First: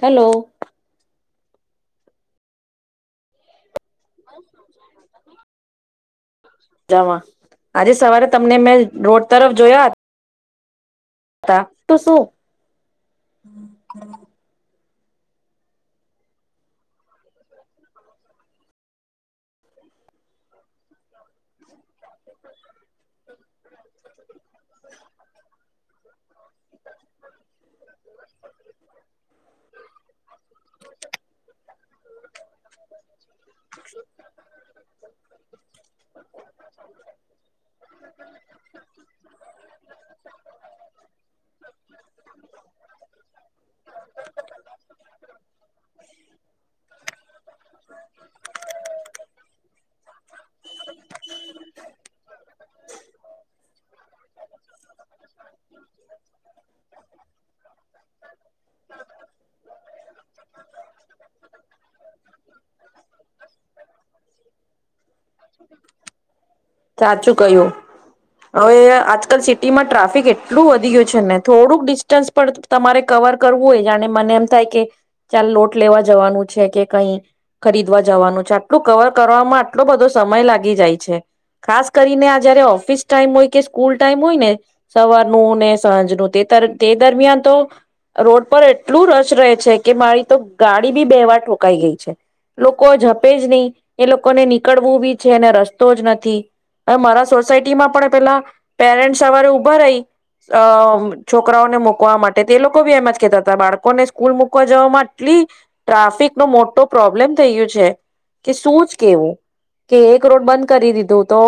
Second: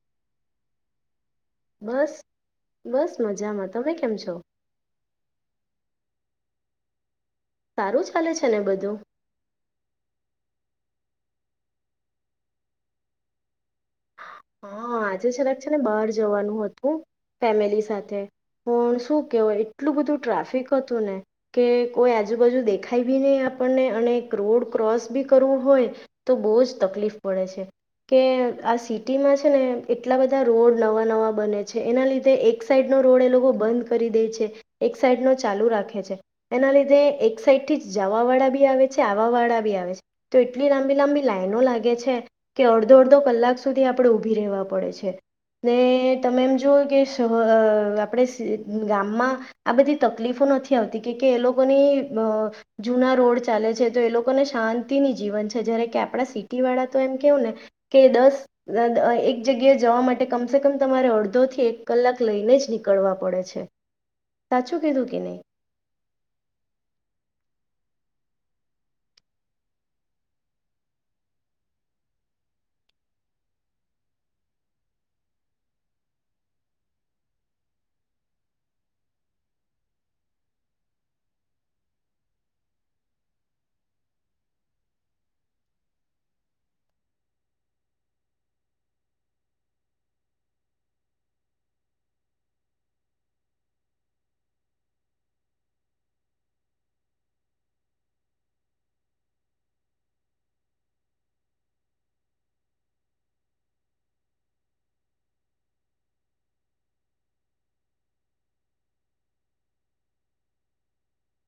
Hello. બસ બસ બસ મજામાંતી. [unintelligible] જમાં. આજે સારું સવારે ચાલે છે તમને ને મેં બધું રોડ તરફ જોયા. રા, તું શું હા આજે છેલાક છે ને બહાર જવાનું હતું, ફેમિલી સાથે, પણ શું કેવાય એટલું બધું ટ્રાફિક હતું ને, કે કોઈ આજુબાજુ દેખાય બી નહી આપણને અને રોડ ક્રોસ બી કરવો હોય, તો બહુ જ તકલીફ પડે છે, કે આ સીટ છે ને એટલા બધા રોડ નવા નવા બને છે એના લીધે એક સાઈડ નો રોડ એ લોકો બંધ કરી દે છે, એક સાઈડ નો ચાલુ રાખે છે, એના લીધે એક સાઈડ થી જ જવા વાળા બી આવે છે આવા વાળા બી આવે છે, તો એટલી લાંબી લાંબી લાઈનો લાગે છે કે અડધો અડધો કલાક આપણે ઉભી રહેવા પડે છે, ને તમે એમ જુઓ કે આપણે ગામમાં, આ બધી તકલીફો નથી આવતી કે એ લોકોની જૂના રોડ ચાલે છે તો એ લોકોને શાંતિની જીવન છે જ્યારે કે આપણા સિટી વાળા તો એમ કેવું ને, કે એક જગ્યાએ જવા માટે કમસે કમ તમારે અડધો થી એક કલાક લઈને જ નીકળવા પડે છે, સાચું કીધું કે નહી. સાચું કહ્યું. હવે આજકાલ સિટી માં ટ્રાફિક એટલું વધી ગયું છે ને. થોડુંક ડિસ્ટન્સ પણ તમારે કવર કરવું હોય જાણે મને એમ થાય, કે ચાલ લોટ લેવા જવાનું છે કે કઈ ખરીદવા જવાનું છે, આટલું કવર કરવામાં આટલો બધો સમય લાગી જાય છે, ખાસ કરીને આ જયારે ઓફિસ ટાઈમ હોય કે સ્કૂલ ટાઈમ હોય ને, સવારનું ને સાંજનું. તે દરમિયાન તો, રોડ પર એટલું રસ રહે છે કે મારી તો ગાડી બી બે વાર ઠોકાઈ ગઈ છે, લોકો જપે જ નહી એ લોકોને નીકળવું બી છે ને રસ્તો જ નથી, હવે મારા સોસાયટીમાં પણ પેલા, પેરેન્ટ સવારે ઉભા રહી, અ છોકરાઓને મૂકવા માટે તે લોકો બી એમ જ કેતા હતા બાળકોને સ્કૂલ મુૂકવા જવામાં એટલી, ટ્રાફિક નો મોટો પ્રોબ્લેમ થઈ ગયો છે, કે શું જ કેવું, કે એક રોડ બંધ કરી દીધું તો,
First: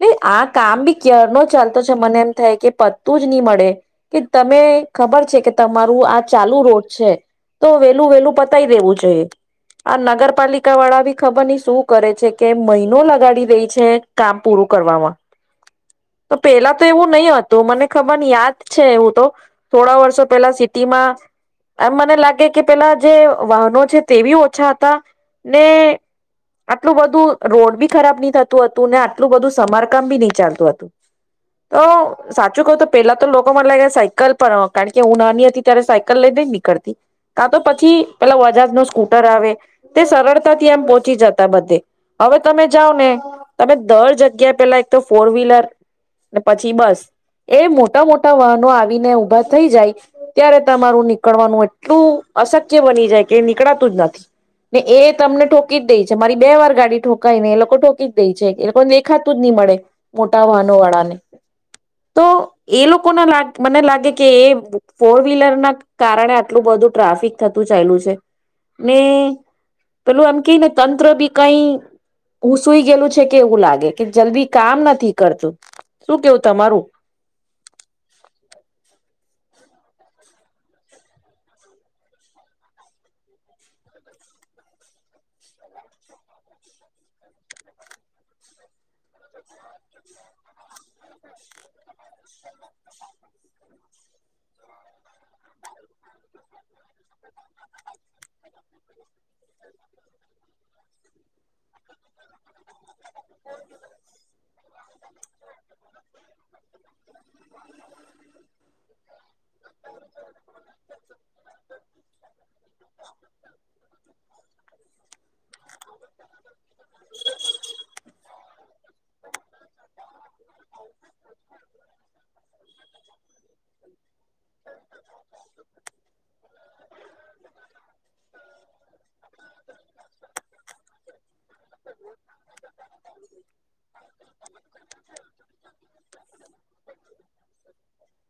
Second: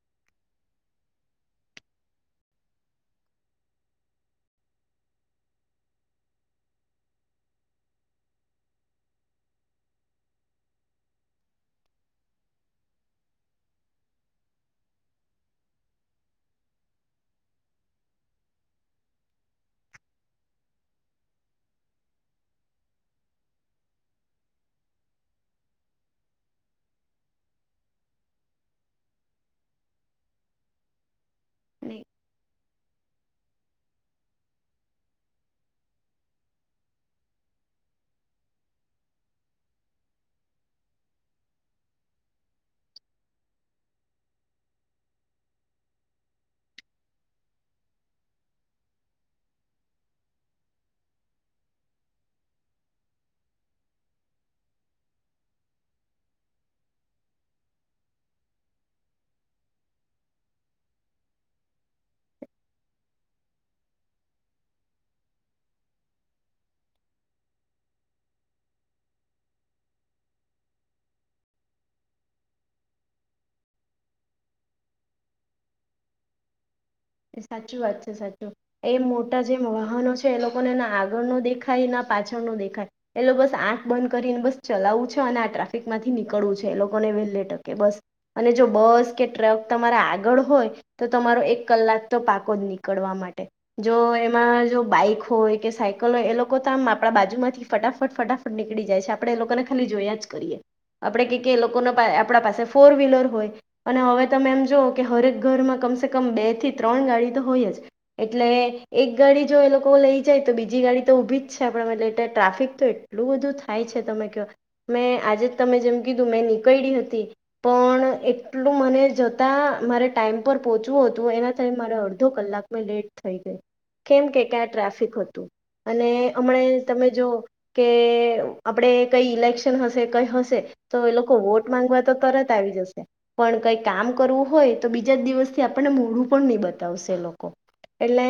ન આ કામ બી ક્યર નો ચાલતો છે મને એમ થાય કે પત્તું જ નહી મળે. કે તમે ખબર છે કે તમારું આ ચાલુ રોડ છે, તો વેલું વેલું પતાય દેવું જોઈએ, આ નગરપાલિકા વાળા બી ખબર નહી શું કરે છે કે મહિનો લગાડી દે છે કામ પૂરું કરવામાં, તો પેલા તો એવું નહી હતું મને ખબર ની યાદ છે એવું તો, થોડા વર્ષો પેલા સિટીમાં, એમ મને લાગે કે પેલા જે વાહનો છે તે બી ઓછા હતા, ને આટલું બધું રોડ બી ખરાબ નહ થતું હતું ને આટલું બધું સમારકામ બી નહી ચાલતું હતું. તો અને સાચું કહ તો પહેલા તો લોકો મ સાયકલ પર કારણ કે હું નાની હતી ત્યારે સાયકલ લઈ ન નીકળતી, કાં તો પછી પેલા વજાજ નો સ્કૂટર આવે, તે સરળતાથી એમ પહોંચી જતા બધે, હવે તમે જાઓ ને તમે દર જગ્યાએ પેલા એક તો ફોર વ્હીલર પછી બસ, એ મોટા મોટા વાહનો આવીને ઉભા થઈ જાય, ત્યારે તમારું નીકળવાનું એટલું અશક્ય બની જાય કે નીકળાતું જ નથી, ને એ તમને ઠોકી જ દે છે મારી બે વાર ગાડી ઠોકાયને એ લોકો ઠોકી જ દે છે એ લોકો દેખાતું જ નહી, મળે મોટા વાહનો વાળાને, તો એ લોક લોકો મને લાગે કે એ ફોર વ્હીલર ના કારણે આટલું બધું ટ્રાફિક થતું ચયલું છે, ને પેલું એમ કે ને તંત્ર બી કઈ ઘુસઈ ગયેલું છે કે એવું લાગે કે જલ્દી કામ નથી કરતું, શું કેવું તમારું? સાચી વાત છે સાચી, એ જે વાહનો છે એ લોકોને ના આગળ નો દેખાય ના પાછળ નો દેખાય, એ લોકો બસ આંખ બંધ કરીને બસ ચલાવું છે અને આ ટ્રાફિક માંથી નીકળવું છે એ લોકોને વહેલે ટકે બસ, અને જો બસ કે ટ્રક તમારા આગળ હોય, તો તમારો એક કલાક તો પાકો જ નીકળવા માટે, જો એમાં જો બાઈક હોય કે સાયકલ હોય એ લોકો તો આમ આપણા બાજુમાંથી ફટાફટ ફટાફટ નીકળી જાય છે આપડે એ લોકોને ખાલી જોયા જ કરીએ, આપડે કે એ લોકો આપ પાસે ફોર વ્લર હોય, અને હવે તમે એમ જો કે હરેક ઘરમાં કમસે કમ બે ત્રણ ગાડી તો હોય જ, એટલે એક ગાડી જો એ લોકો લઈ જાય તો બીજી ગાડી તો ઊભી જ છે આપલે એલે ટ્રાફિક તો એટલું બધું થાય છે તમે કહ, મેં આજે જ તમે એમ કીધું મેં નીકળી હતી, પણ એટલું મને જતા મારે ટાઈમ પર પહોંચવું હતું એના મારે અડધો કલાકમાં લેટ થઈ ગઈ, કેમ કે ક્યાં ટ્રાફિક હતું, અને હમણા તમે જો કે આપણે કઈ ઇલેક્શન હશે કઈ હશે, તો એ લોકો વોટ માંગવા તો તરત આવી જશે, પણ કઈ કામ કરવું હોય તો બીજા જ દિવસથી આપણને મોડું પણ નહી બતાવશે લોકો, એટલે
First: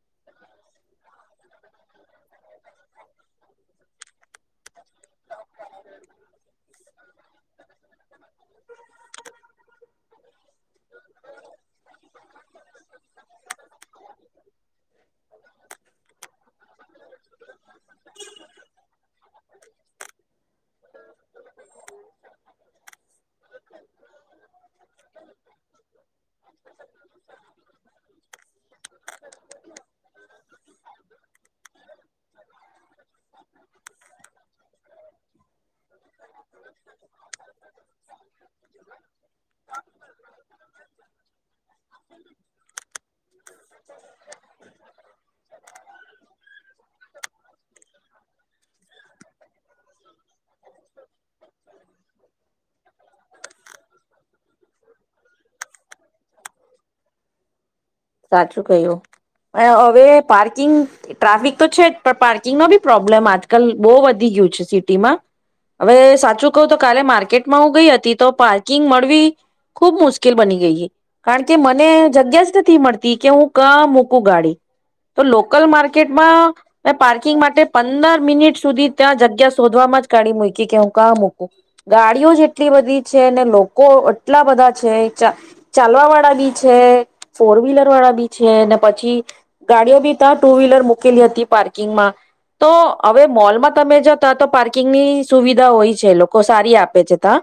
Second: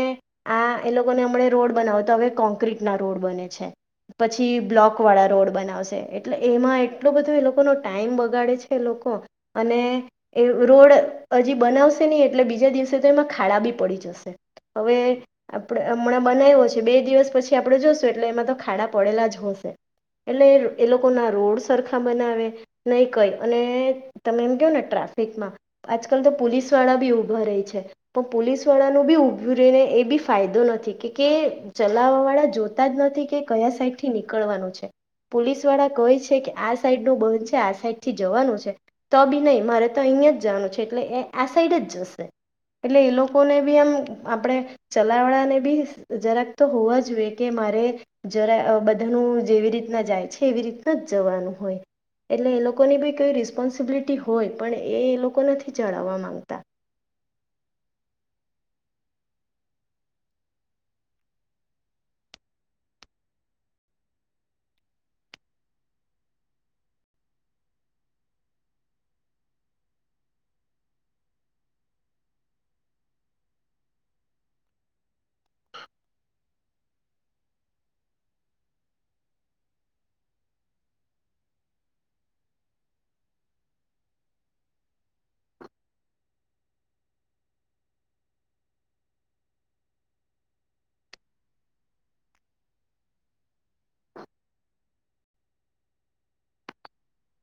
આ એ લોકોને હમણા રોડ બનાવો તો હવે કોન્ક્રીટ ના રોડ બને છે, પછી બ્લોક વાળા રોડ બનાવશે એટલે એમાં એટલો બધો એ લોકોનો ટાઈમ બગાડે છે એ લોકો. અને એ રોડ હજી બનાવશે નહી એટલે બીજા દિવસે એમાં ખાડા બી પડી જશે હવે આપ હમણાં બનાવ્યો છે બે દિવસ પછી આપણે જોશું એટલે એમાં તો ખાડા પડેલા જ હોશે એટલે એ લોકો ના રોડ સરખા બનાવે નહી કઈ અને તમે એમ કહો ને ટ્રાફિકમાં આજકાલ તો પોલીસ વાળા બી ઉભા રહી છે. પોલીસ વાળાનું બી ઊભય રહીને એ બી ફાયદો નથી કે ચલાવવા વાળા જોતા જ નથી કે કયા સાઈડથી નીકળવાનું છે પોલીસ વાળા કહે છે કે આ સાઈડ નું બંધ છે આ સાઈડ થી જવાનું છે. નહી મારે તો અહીયાં જવાનું છે એટલે એ આ સાઈડ જ જશે. એટલે એ લોકોને બી આમ આપણે ચલાવળાને બી જરાક તો હોવા જોઈએ કે મારે જરા બધાનું જેવી રીતના જાય છે એવી રીતના જ જવાનું હોય એટલે એ લોકોને બી કોઈ રિસ્પોન્સિબિલિટી હોય. હોય પણ એ લોકો નથી ચડાવા માંગતા. સાચું કય્યું હવે પાર્કિંગ ટ્રાફિક તો છે જ પણ પાર્કિંગમા બી પ્રોબ્લેમ આજકલ બહુ વધી ગયું છે સિટીમાં હવે સાચું કહું તો કાલે માર્કેટમાં હું ગઈ હતી તો પ મળવી ખૂબ મુશ્કેલ બની ગઈ કારણ કે મને જગ્યા જ નથી મળતી કે હું ક મૂકું ગાડી તો લોકલ માર્કેટમાં મે પાર્કિંગ માટે પંદર મિનિટ સુધી ત્યાં જગ્યા શોધવામાં જ ગાડી મુકીય કે હું કા મૂકું ગાડીઓ જેટલી બધી છે ને લો લોકો આટલા બધા છે ચા ચાલવા વાળા બી છે ફોર વ્હીલર વાળા બી છે ને પછી ગાડીઓ બી ત્યા ટુ વ્હીલર મૂકેલી હતી પાર્કિંગમાં તો હવે મોલમાં તમે જતા તો પાર્કિંગ પાર્કિંગ ની સુવિધા હોય છે લોકો સારી આપે છે ત્યા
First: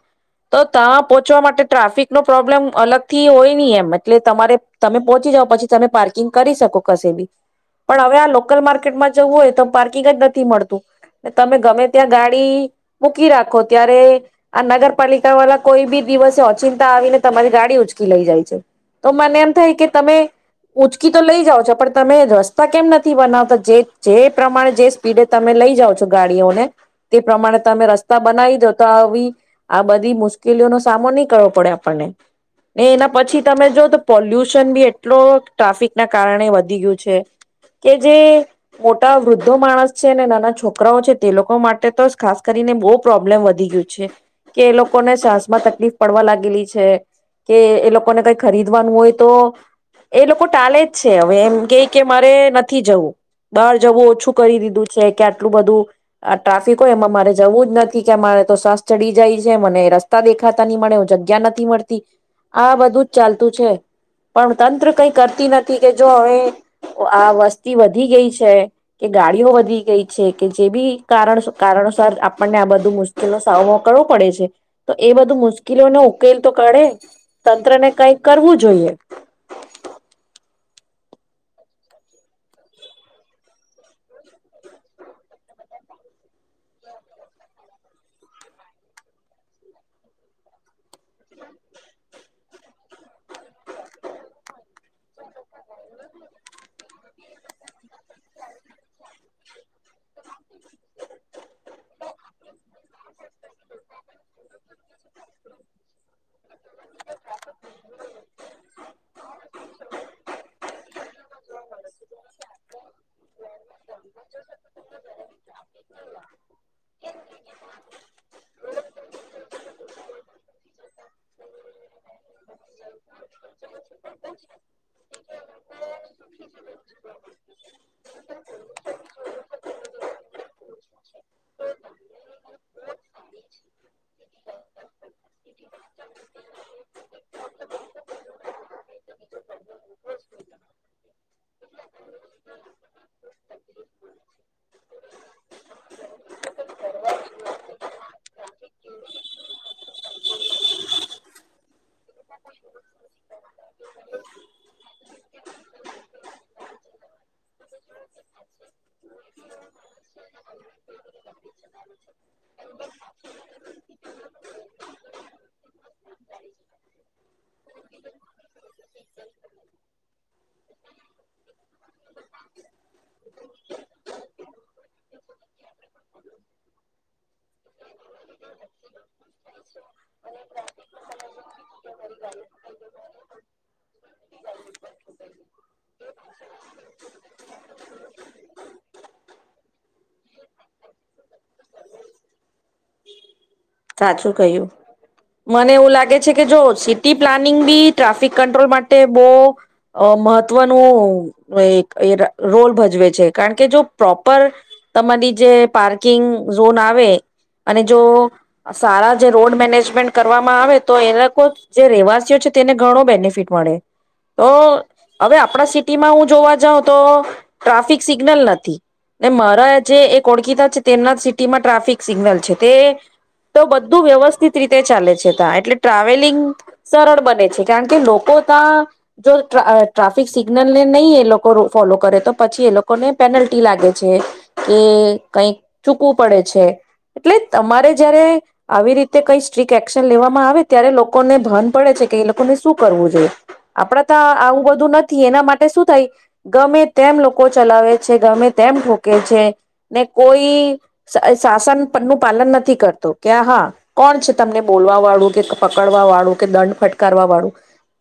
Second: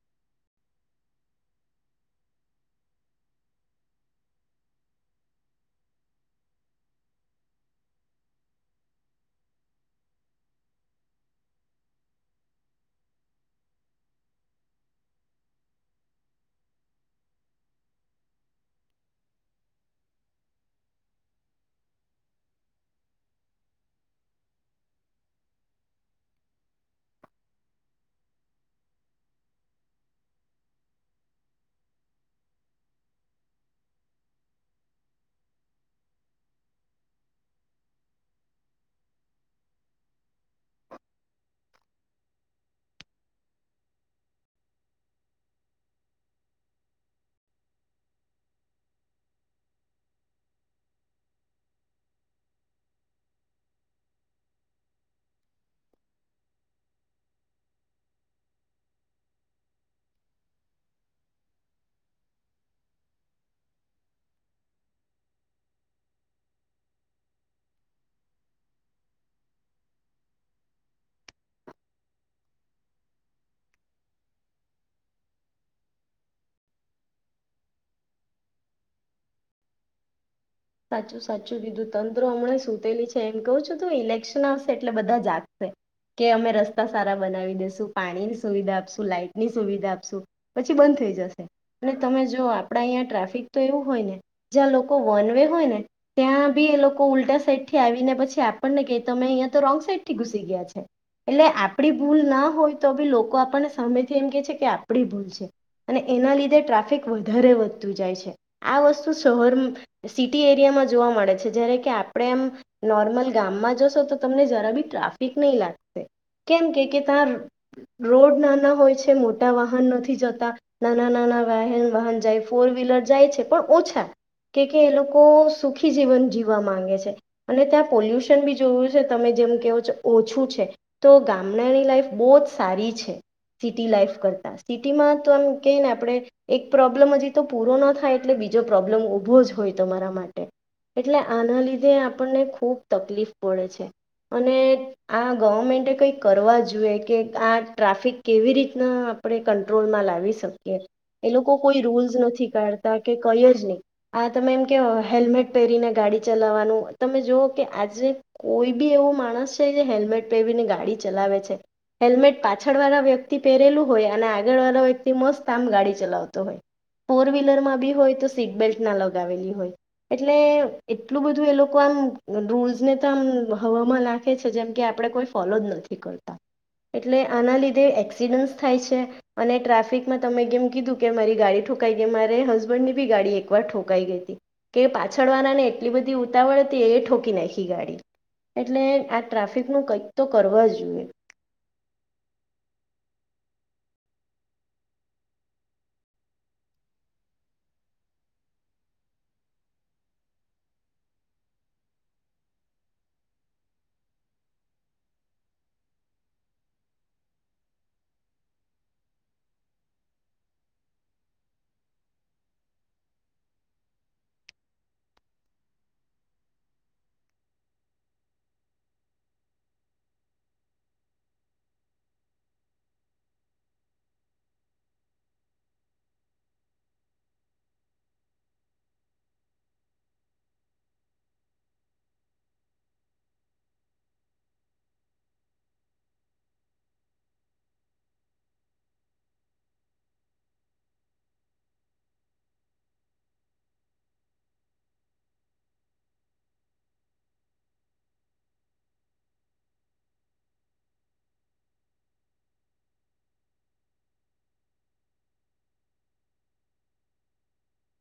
તો તા પહોંચવા માટે ટ્રાફિકનો પ્રોબ્લેમ અલગથી હોય નહી એમ એટલે તમારે તમે પહોંચી જઓ પછી તમે પાર્કિંગ કરી શકો કશે બી પણ હવે આ લોકલ માર્કેટમાં જવું હોય તો પાર્કિંગ જ નથી મળતું તમે ગમે ત્યાં ગાડી મૂકી રાખો ત્યારે આ નગરપાલિકા વાળા કોઈ બી દિવસ અચિંતા આવીને તમારી ગાડી ઉચકી લઈ જાય છે તો મને એમ થાય કે તમે ઉંચકી તો લઈ જાાવ છો પણ તમે રસ્તા કેમ નથી બનાવતા જે જે પ્રમાણે જે સ્પીડે તમે લઈ જાાવ છો ગાડીઓને તે પ્રમાણે તમે રસ્તા બનાવી દો તો આવી આ બધી મુશ્કેલીઓનો સામો નહી કરવો પડે આપણને ને એના પછી તમે જો તો પોલ્યુશન બી એટલો ટ્રાફિક ના કારણે વધી ગયું છે કે જે મોટા વૃદ્ધો માણસ છે ને નાના છોકરાઓ છે તે લોકો માટે તો ખાસ કરીને બહુ પ્રોબ્લેમ વધી ગયું છે કે એ લોકોને સાસમાં ત તકલીફ પડવા લાગેલી છે કે એ લોકોને કઈ ખરીદવાનું હોય તો એ લોકો ટાલે જ છે હવે એમ કે કે મારે નથી જવું બહાર જવું ઓછું કરી દીધું છે કે આટલું બધું ટ્રાફિક હોય એમાં મારે જવું જ નથી કે મારે તો સાસ ચડી જાય છે મને રસ્તા દે ખાતા ની મળે જગ્યા નથી મળતી આ બધું જ ચાલતું છે પણ તંત્ર કઈ કરતી નથી કે જો હવે આ વસ્તી વધી ગઈ છે કે ગાડીઓ વધી ગઈ છે કે જે બી કારણ કારણોસાર આપણને આ બધું મુશ્કેલ નો સામનો કરવો પડે છે. એ બધું મુશ્કેલો નો ઉકેલ તો કાઢે તંત્ર ને કઈ કરવું જોઈએ. સાચું સાચું કીધું તંત્ર હમણાં સુતેલી છે એમ કહું છું તું ઇલેક્શન આવશે એટલે બધા જાગશે કે અમે રસ્તા સારા બનાવી દેસું પાણીની સુવિધા આપશું લાઈટ ની સુવિધા આપશું પછી બંધ થઈ જશે અને તમે જો આપડા અહીંયા ટ્રાફિક તો એવું હોય ને જ્યાં લોકો વન વે ને ત્યાં બી એ લોકો ઉલ્ટા સાઈડ થી આવીને પછી આપણને ક અમે અં તો રોંગ સાઈડ થી ઘુસી ગયા છે એટલે આપડી ભૂલ ના હોય તો બી લોકો. સામેથી એમ કે છે કે આપડી ભૂલ છે અને એના લીધે ટ્રાફિક વધારે વધતું જાય છે આ વસ્તુ શર. સ એરિયામાં જોવા મળે છે જ્યારે કે આપણે એમ નોર્મલ. ગામમાં જશો તો તમને જરા બી ટ્રાફિક નહીં લાગશે કેમ કે કે ત્યાં રોડ નાના હોય છે. મોટા વાહન નથી જતા નાના નાના વાહન જાય ફોર વ્હીલર જાય છે પણ ઓછા. કે એ લોકો સુખી જીવન જીવવા માંગે છે અને ત્યાં પોલ્યુશન બી જોયું છે તમે જેમ કહો છો ઓછું છે તો ગામડાની લાઈફ બહુ જ સારી છે સીટી લાઈફ કરતાં સિટીમાં તો એમ કહી ને આપણે એક પ્રોબ્લમ હજી તો પૂરો ન થાય એટલે બીજો પ્રોબ્લમ ઊભો જ. હોય તમારા માટે એટલે આના લીધે આપણને ખુબ તકલીફ પડે છે અને આ ગવર્મેન્ટે કઈક કરવા જોઈએ કે આ ટ્રાફિક કેવી રીતના આપણે કંટ્રોલમાં લાવી શકીએ એ લોકો કોઈ રૂલ્સ નથી. નથી કડતાં કે કઈ જ નહી. આ તમે એમ કે હેલ્મેટ પહેરીને ગાડી ચલાવવાનું. તમે જોઓ કે આજે કોઈ બી એવો માણસ છે જે હેલ્મેટ પહેરીને ગાડી ચલાવે છે હેલ્મેટ પાછળ વાળા વ્યક્તિ પહેરેલું હોય અને આગળ વાળા વ્યક્તિ મસ્ત આમ ગાડી ચલાવતો હોય ફોર વ્હીલર માં બી હોય તો સીટબલ્ટ. લગાવે હોય એટલે એટલું બધું એ લોકો આમ રૂલ્સને તો આમ હવામાં નાખે છે જેમ કે આપણે કોઈ ફોલો જ નથી કરતા એટલે આના લીધે. એક્સિડન્ટ થાય છે અને ટ્રાફિકમાં તમે કેમ કીધું કે મારી ગાડી ઠોકાઈ ગઈ મારે હસબન્ડ ની બી ગાડી એક. ઠોકાઈ ગઈ હતી કે પાછળવાના ને એટલી બધી. [inaudible] ઉતાવળ તી ઠોકી નાખી ગાડી. એટલે આ ટ્રાફિક નું કંઈક તો કરવા જ જોઈએ. સાચું કહ્યું મને એવું લાગે છે કે જો સિટી પ્લાનિંગ બી ટ્રાફિક કંટ્રોલ માટે બહુ મહત્વનું અ ર રોલ ભજવે છે કારણ કે જો પ્રોપર તમારી જે પાર્કિંગ ઝોન આવે અને જો. સારા જે રોડ મેનેજમેન્ટ કરવામાં આવે તો એ લોકો જે રહેવાસીઓ છે તેને ઘણો બેનિફિટ મળે તો હવે આપણા સિટીમાં હું જોવા જાઉં તો ટ્રાફિક સિગ્નલ નથી ને મારા જે ઓળખીતા છે તેમના સિટીમાં ટ્રાફિક સિગ્નલ છે તે. તો બધું વ્યવસ્થિત રીતે ચાલે છે તા એટલે ટ્રાવેલિંગ સરળ બને છે, કારણ કે લોકો તા જો ટ્રા ટ્રાફિક સિગ્નલ ને નહીં એ લોકો રો ફોલો કરે તો પછી એ લોકોને પેનલ્ટી લાગે છે, કે કઈક ચૂકવું પડે છે, એટલે તમારે. જ્યારે આવી રીતે કઈ સ્ટ્રીક એક્શન લેવામાં આવે ત્યારે લોકોને ભાન પડે છે કે એ લોકોને શું કરવું જોઈએ, આપડા તો આવું બધું નથી એના માટે શું થાય ગમે તેમ લોકો ચલાવે છે, ગમે તેમ ઠોકે છે ને કોઈ શાસન નું પાલન નથી કર તું કે હા કોણ છે તમને બોલવા વાળું, કે પકડવા વાળું, કે દંડ ફટકારવા વાળું,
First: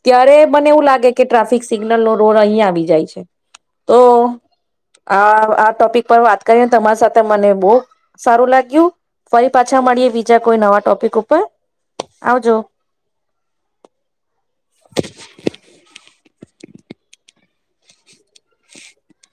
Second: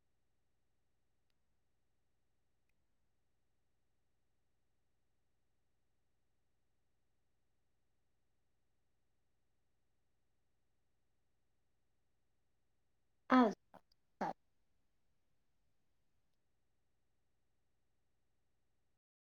ત્યારે મને એવું લાગે કે ટ્રાફિક સિગ્નલ નો રોલ અહીં આવી જાય છે, તો આ આ ટોપિક પર વાત કરીને તમારી સાથે મને બહ સારું લાગ્યું, ફરી પાછા મળીએ બીજા કોઈ નવા ટોપિક ઉપર, આવજો. હા. [inaudible] [inaudible]